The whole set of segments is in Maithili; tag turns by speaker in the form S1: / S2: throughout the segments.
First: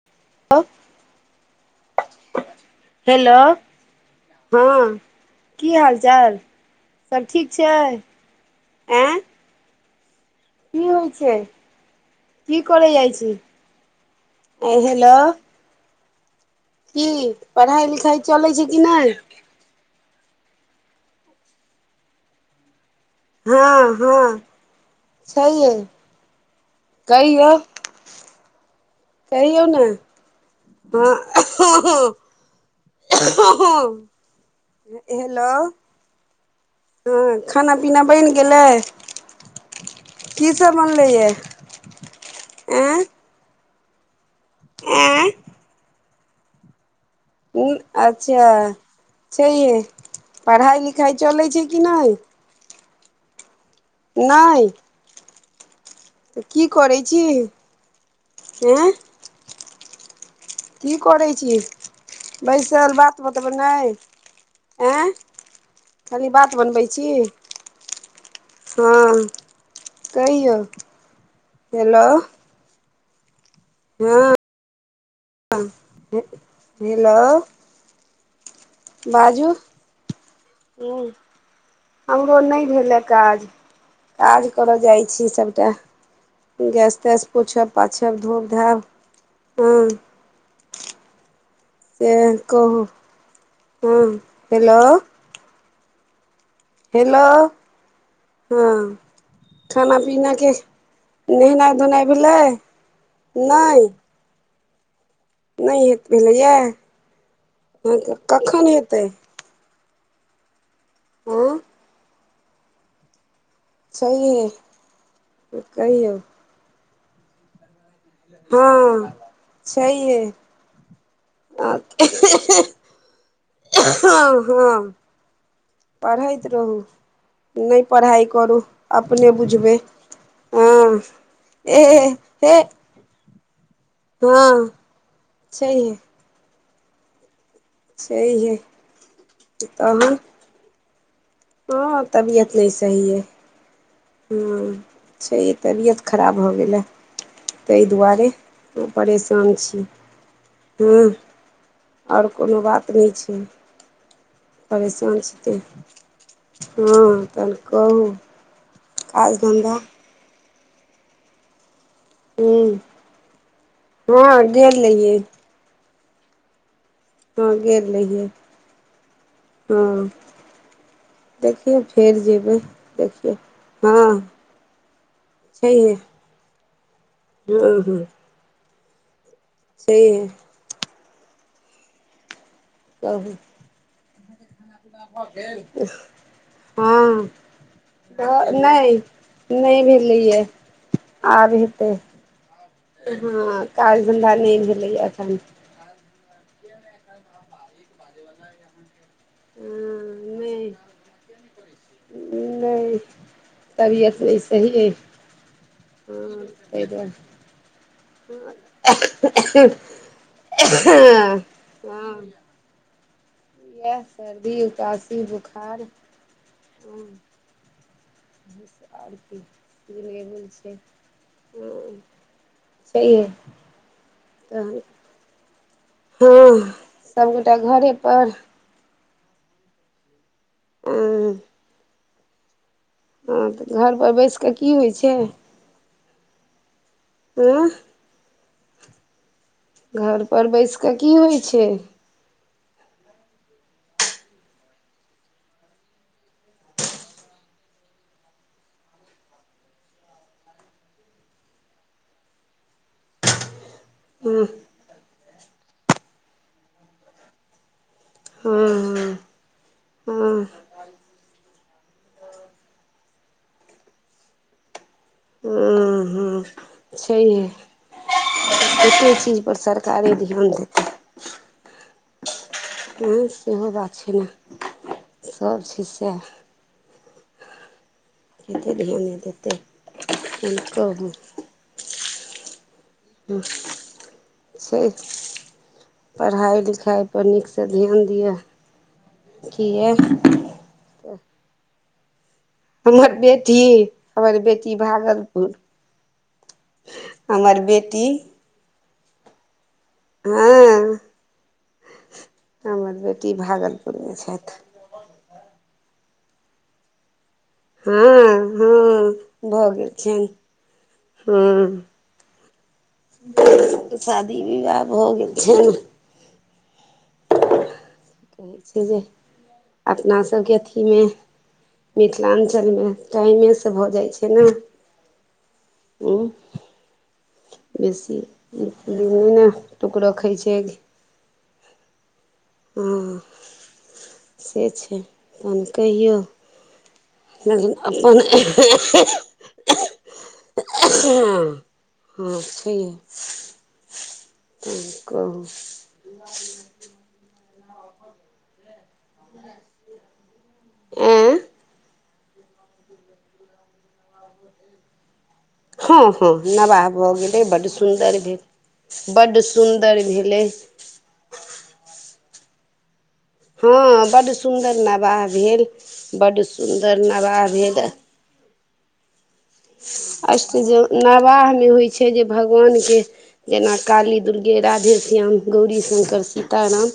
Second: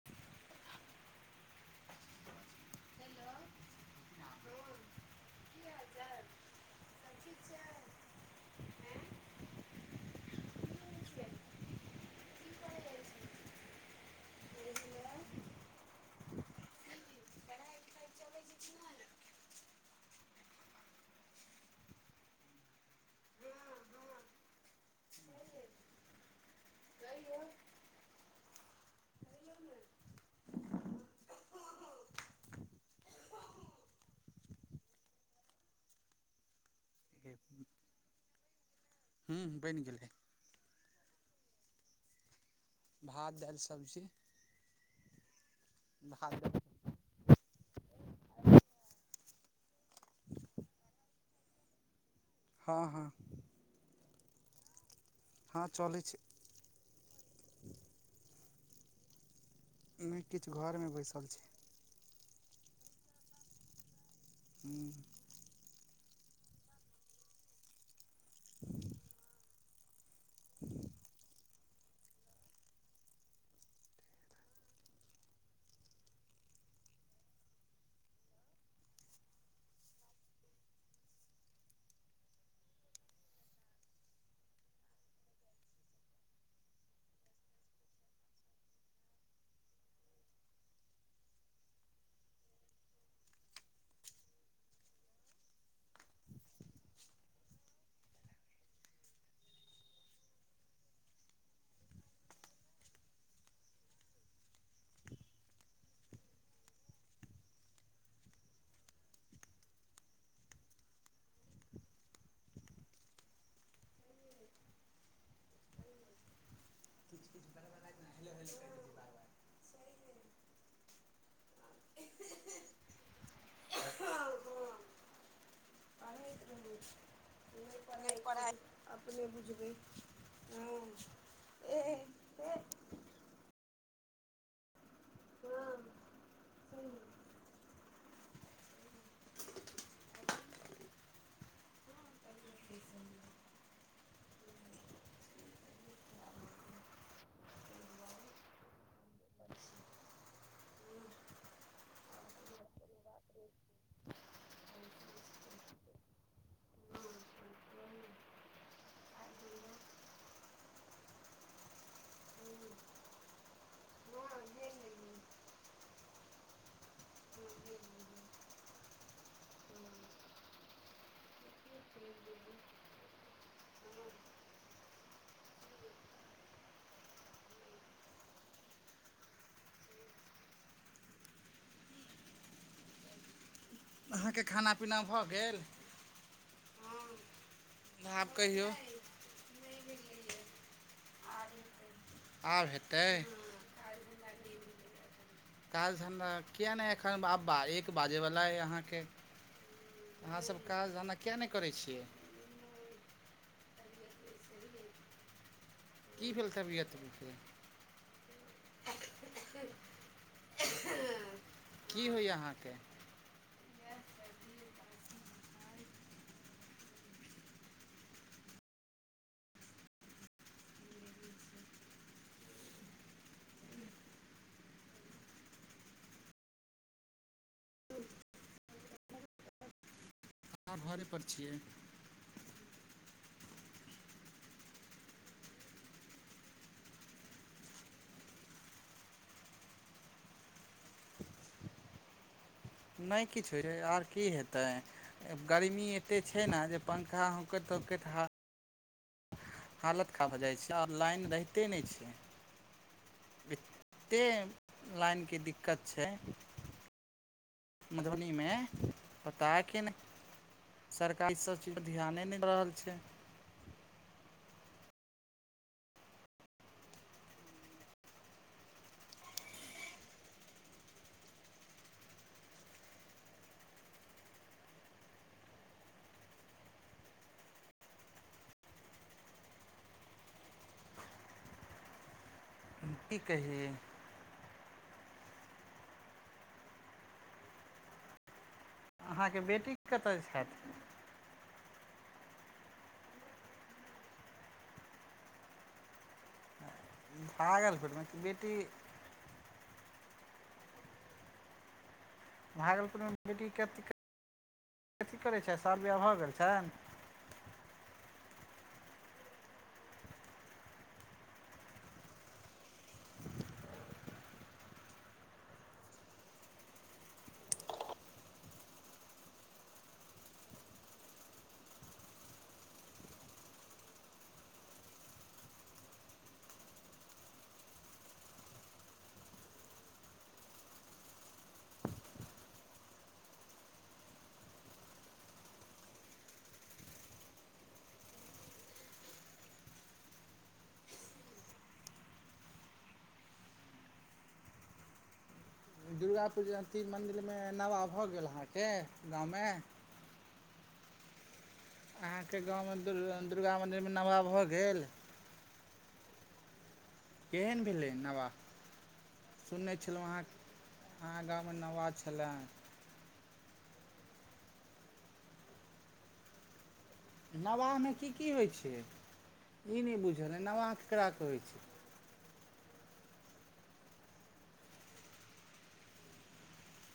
S1: [unintelligible] हेलो [inaudible] हँ [inaudible] की हाल चाल सभ ठीक छै [inaudible] एं की होइ छै [inaudible] की करे जाइ छी [inaudible] हेलो की पड़ाय लिखाइ चलै छै कि नै हँ हँ [inaudible] छैहे [inaudible] कहियौ
S2: [unintelligible]
S1: कहियौ ने [inaudible] हँ [unintelligible] [unintelligible] हेलो- खाना पीना बैन गेलै
S2: हूँ बैन गेलै
S1: की सब बनलै यऽ [inaudible] एं
S2: भात हाइल सब्जी
S1: [unintelligible]
S2: भात दाइल [unintelligible]
S1: अच्छा छै ये पड़हाय लिखाइ चलै छै कि नै
S2: हऽ हऽ
S1: नै
S2: हऽ चलै छै
S1: की करै छी [inaudible] हैं
S2: नै किछ घर म बैसल छी
S1: बैसल बात बतबै नै
S2: [unintelligible]
S1: खाली बात बनबै छी [inaudible] हँ कहिओ [inaudible] हेलो हँ [unintelligible] हेलो बाजू [unintelligible] हमरो नै भेलै काज काज कर जाइत छी सभटा गैस तैस पोछब पाछब धोब धाब हँ यै कहु [inaudible] हँ हेलो हेलो [inaudible] हँ खाना पीना केँ नहेनाइ धोनाइ भेलै नै- नै हेत भेलैय [inaudible] हऽ तऽ कखन हेतै [unintelligible] छैय है [inaudible] कहियो
S2: [inaudible]
S1: हँ छैहिये आ [unintelligible] हँ पढ़ैत रहु नय पढ़ाई करू अपने बुझबै हँ हेे हे हँ छैहिये छैहिये तहन हँ तबियत नय सही अय हँ छै ई तबियत खराब भऽ गेलै तय दुआरे ह परेशान छी हँ ओर कोनो बात नय छै परेशान छि तैं हँ तहन कहु काज धन्धा हु हँ गेल रहियै हँ गेल रहियै हँ देखियौ फेर जेबै देखियौ हँ छैइहे [unintelligible] छयहे कहु
S2: अहाँके खाना पीना भऽ गेल
S1: हँ
S2: आब कहियौ
S1: नय
S2: आब
S1: नय भेलैए आब हेतै
S2: हेतै
S1: हँ काज धन्धा नय भेलैया एखन
S2: काज धन्धा किए नय एखन बा बा एक बाजयवला अइ अहाँके
S1: हँ
S2: अहाँसभ काज धंधा किएक नय करै छियै
S1: नय तबियत नय सहिये
S2: की भेल तबियत के
S1: ह [inaudible]
S2: की होइए अहाँके
S1: इएह सर्दी उकासी बोखार हँ [inaudible] आर कीलबल छै ह्म छैएहै तहन हँ सबगोटा घरे पर
S2: आ घरे पर
S1: हँ
S2: छियै
S1: हँ तऽ घर पर बैस कऽ की होइ छैय उँ घरपर बैस कऽ की होइ छै
S2: नय किछु होइ छै आर की हेतै गर्मी एतेक छै ने जे पंखा होकैत होकैत हा हालत खराब भऽ जाइ छै आ लाइन रहिते नय छै एते
S1: हँ
S2: लाइनके दिक्कत छै मधुबनी मे
S1: हँ
S2: पता कि नै
S1: हँ
S2: सरकार ई सब चीजपर ध्याने नय दऽ रहल छै
S1: छैनहे केते चीजपर सरकारे धि्यन देतै एहन सेहो बात छै ने सब छय सएह कतेक ध्यान नय देतै से कहु
S2: की कही
S1: [unintelligible] छै पढ़ाइ लिखाइ पर नीक सँ ध्यान दिअ
S2: अहाँके बेटी
S1: किया
S2: कतऽ छथि
S1: हमर बेटी हमर बेटी भागलपुर हमर
S2: भागलपुर में
S1: बेटी
S2: की बेटी
S1: हँ। हमर
S2: भागलपुर मे बेटी केथी
S1: भागलपुरमे छथि
S2: कथी करै छै साल विवाह भऽ गेल छनि
S1: हँ हँ भऽ गेल छनि हँ। शादी विवाह भ गेल छैन की कहै छै जे अपना सबके अथी मे मिथिलाञ्चल मे टाइमे से भऽ जाइ छै ने उ बेसी दिन नय ने रखै छै हँ से छै तहन कहियौ लेकिन अपन हँ हँ छी की कहू।
S2: दुर्गाापूजा ती मन्दिर मे नवाह भऽ गेल अहाँके गाँव मे।
S1: आँ
S2: अहाँ के गाँव मे दुर्गा मन्दिर मे नमाह भऽ गेल
S1: हँ। हँ नवाह भऽ गेलै बडड
S2: केहन भेलै
S1: सुन्दर
S2: नवाह
S1: भेल बड
S2: सुनै
S1: सुन्दर
S2: छलहुँ अहाँ
S1: भेलै,
S2: अहाँ गाँव मे नवा छलै
S1: हँ बड सुन्दर नवाह भेल बड सुन्दर नवाह भेल
S2: नवाहमे की की होइ छै ई नय बुझल
S1: अष्ट
S2: नवहा
S1: जे
S2: केकरा कहइत छै,
S1: नवाहमे होइ छै जे भगवान के जेना काली दुर्गे राधेश्याम गौरी संकर सीताराम।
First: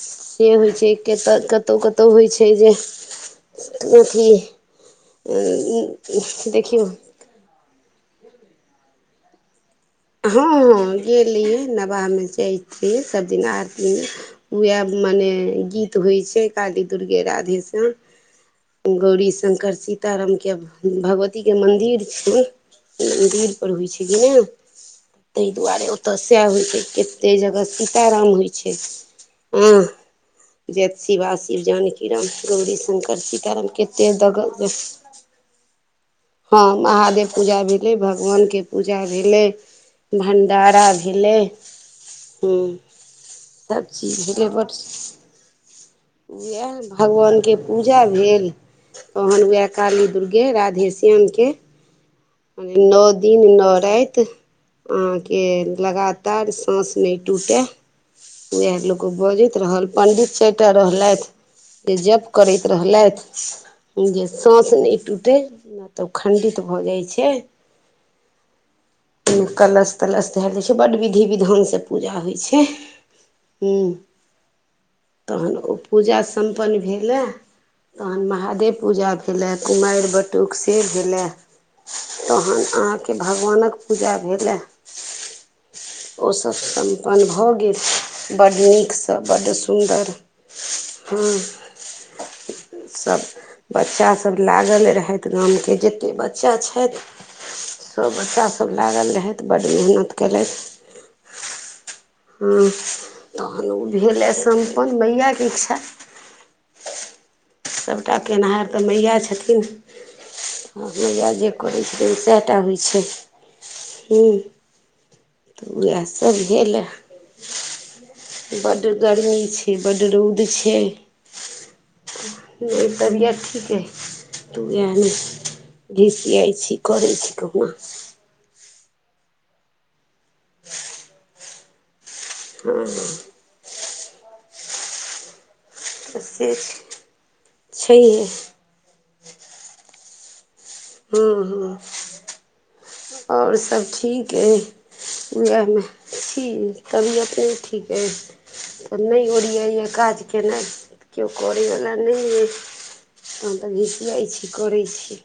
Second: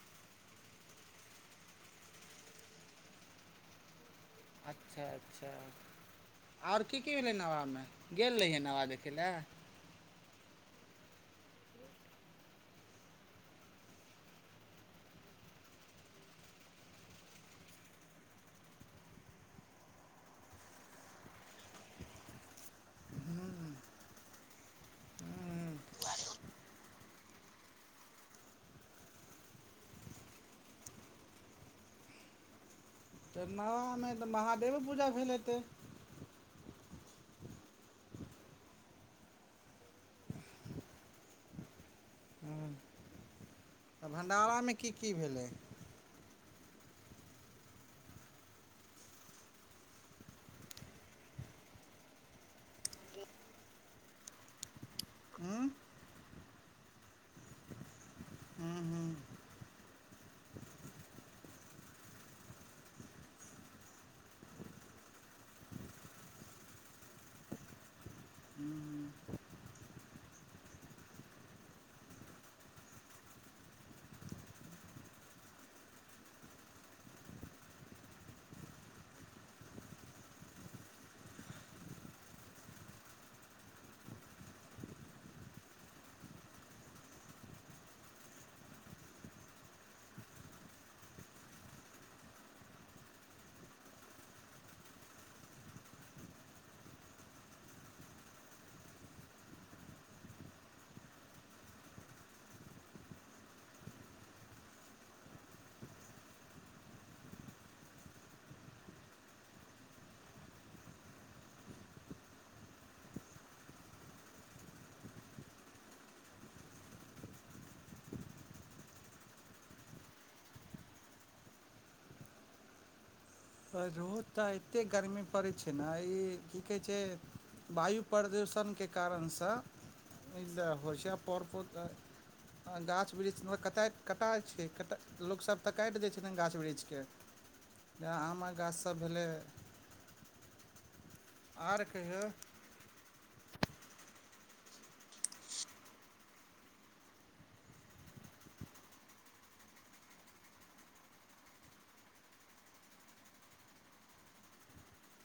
S1: से होइ छै कतय कतहु कतहु होइ छै जे अथी
S2: अच्छा अच्छा आओर
S1: देखियौ
S2: की की भेलै नवामे गेल रहियै नवाह देखै लए
S1: हँ हँ। गेली रहिये नबाह मे जाइ छिए सभ दिन आरती मे उएह मने गीत होइ छै काली दुर्गे राधे श्याम गौरी शंकर सीताराम के भगवती के मन्दिर छ। दीर पर होइ छै कि ना ताहि दुआरे ओतय सएह होइ छै कतेक जगह सीताराम होइ छै, ह जेत शिवा शिव जानकी राम गौरी शंकर कर छी
S2: तऽ
S1: कारण कते
S2: नवाहमे तऽ
S1: दग
S2: महादेवे पूजा भेल हेतै
S1: हँ महादेव पूजा भेले भगवान के पूजा भेले, भण्डारा भेलै हँ,
S2: तऽ
S1: सबचीज भेलै
S2: भण्डारामे
S1: बड
S2: की की भेलै
S1: उएह भगवान के पूजा भेल तहन वएह काली दुर्गे राधे श्याम के नओ दिन नओ राइत अहाँके
S2: हूँ
S1: लगातार साँस नय टूटय उएह
S2: हूँ
S1: लोक
S2: हूँ
S1: बजैत रहल पण्डित चार टा रह लैथ से जप करैत रहलैथ जे साँस नय टूटै नय तऽ ओ खण्डित भऽ जाइ छै
S2: हूँ हू [inaudible]
S1: ओहिमे कलश तलश धयल जाइ छै बड्ड विधि विधानसँ पूजा होइ छै ह्म तहन ओ पूजा सम्पन्न भेलए तहन महादेव पूजा भेलै कुमैर बटुक से भेलै तहन अहाँके भगवानक पूजा भेलै ओसभ सम्पन्न भऽ गेल बड्ड नीकसँ बड्ड सुन्दर हँ सभ बच्चासभ लागल रहैथ गामके जतेक ब बच्चा छैथ सब बच्चास सब लागल रहैथ बड्ड मेहनत केलैथ हँ तहन ओ भेलए सम्पन्न मइयाके इच्छा सबटा केनहार तऽ मैया छथिन मैया जे करै छैथ सैह टा होइ छै [inaudible] हू तऽ उएहसभ भेल येऽ बड गर्मी छै बड्ड रौद छै [inaudible] तबियत ठीक अइ
S2: रोज तऽ एतेक
S1: उएह ने
S2: गर्मी पड़ैत छै नै ई
S1: घिसियाइ
S2: की
S1: छी
S2: कहै छै
S1: करै छी कहुना
S2: वायु प्रदूषणके कारणसँ ई होइ छै आ हँ गाछ वृक्ष [inaudible] कताइत कटा छै कटा लोकसभ तऽ काइट दै छथिन
S1: से
S2: गाछ वृक्षके
S1: छैहे
S2: जेना आमक गाछसभ भेलै आर कहियौ
S1: ओर सब ठीक अइ उ उएहमे छी तबियत नइ ठीक अइ तऽ नय ओरियाइया काज केयनाइ कियो करयवला नय यइ तहन तऽ घिसियाइ छी करै छी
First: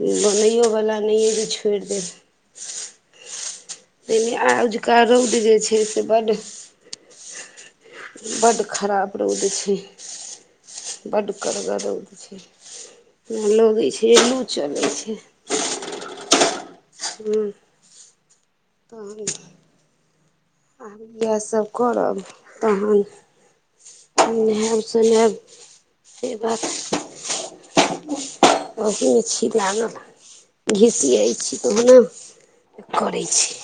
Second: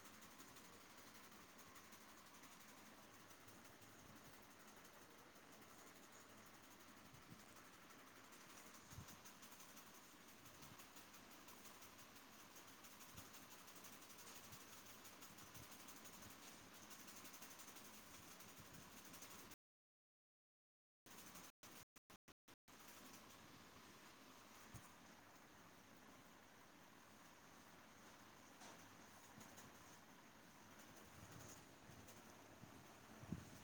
S1: बनैओवला नय या जे छोइड़ देब तइमे आ ओझका रौद जे छै से बड्ड बड्ड खराब रौद छै बड्ड कड़गड़ रौद छै लगै छैे जे लू चलै छै हू तहन इहेसब करब तहन नहायब सुनयब से बात अपने [inaudible] छी लागल घिसियै छी कहुना करै छी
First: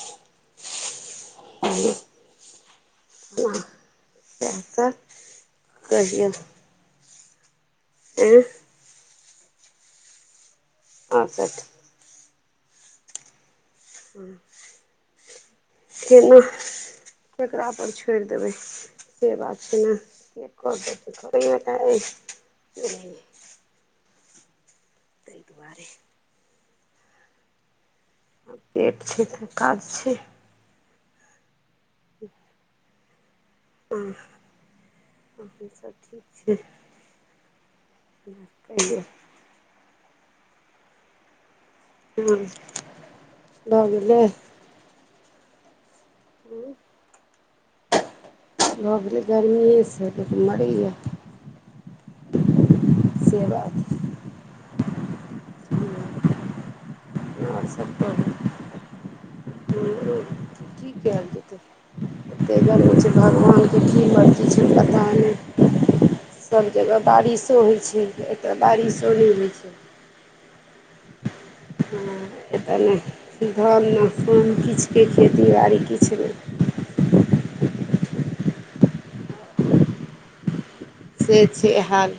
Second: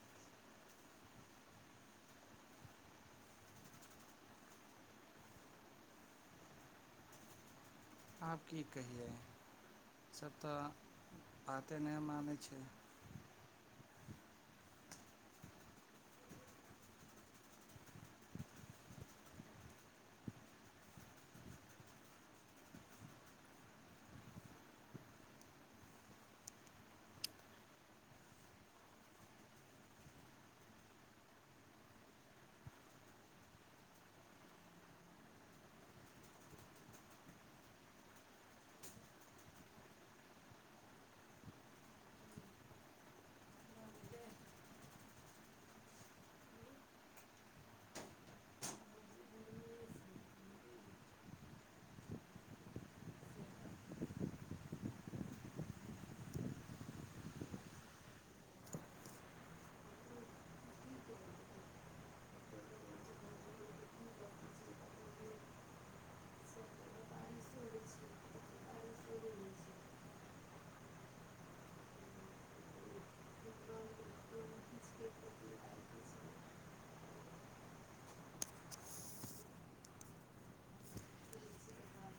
S1: आरो [inaudible] नाह सेह तऽ कहियौ आँय
S2: आब की कहियै ई सब तऽ
S1: आओर सभ
S2: बाते नय मानै छै
S1: [inaudible] फेनूह केकरा पर छोड़ देबै से बात छै ने [inaudible] तेयक दुआरे पेट छै तऽ काज छै [inaudible] हँ आओर सभ ठीक छै कहियौ हँ ल गेलै उंम्म भऽ गेलै गर्मिएसँ लोक मरैये से बात छै आओर सब कहू हुँ की कैल जेतै ओते गर्मी छै भगवानके की मर्जी छै पता नय सभ जगह बारिशो होइ छै एतऽ बारिशो नय होइ छै हँ एतऽ नय धान नय पान किछके खेती बाड़ी किछु नय से छै हाल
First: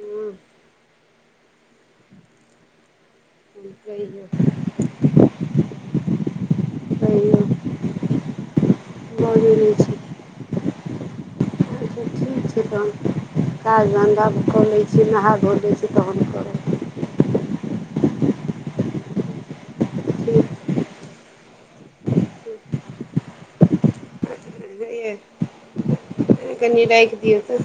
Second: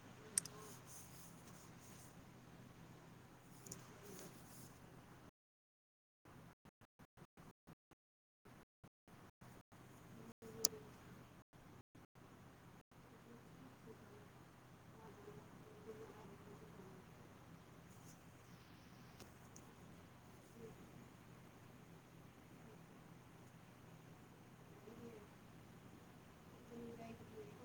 S1: हँ हुँ कहियौ हुँ बजु ने छै अच्छा तहन काज धन्धा कऽ लै छियै नहा धो लै छियै तहन करब ठीक बुनलियै कनी राखि दियौ तऽ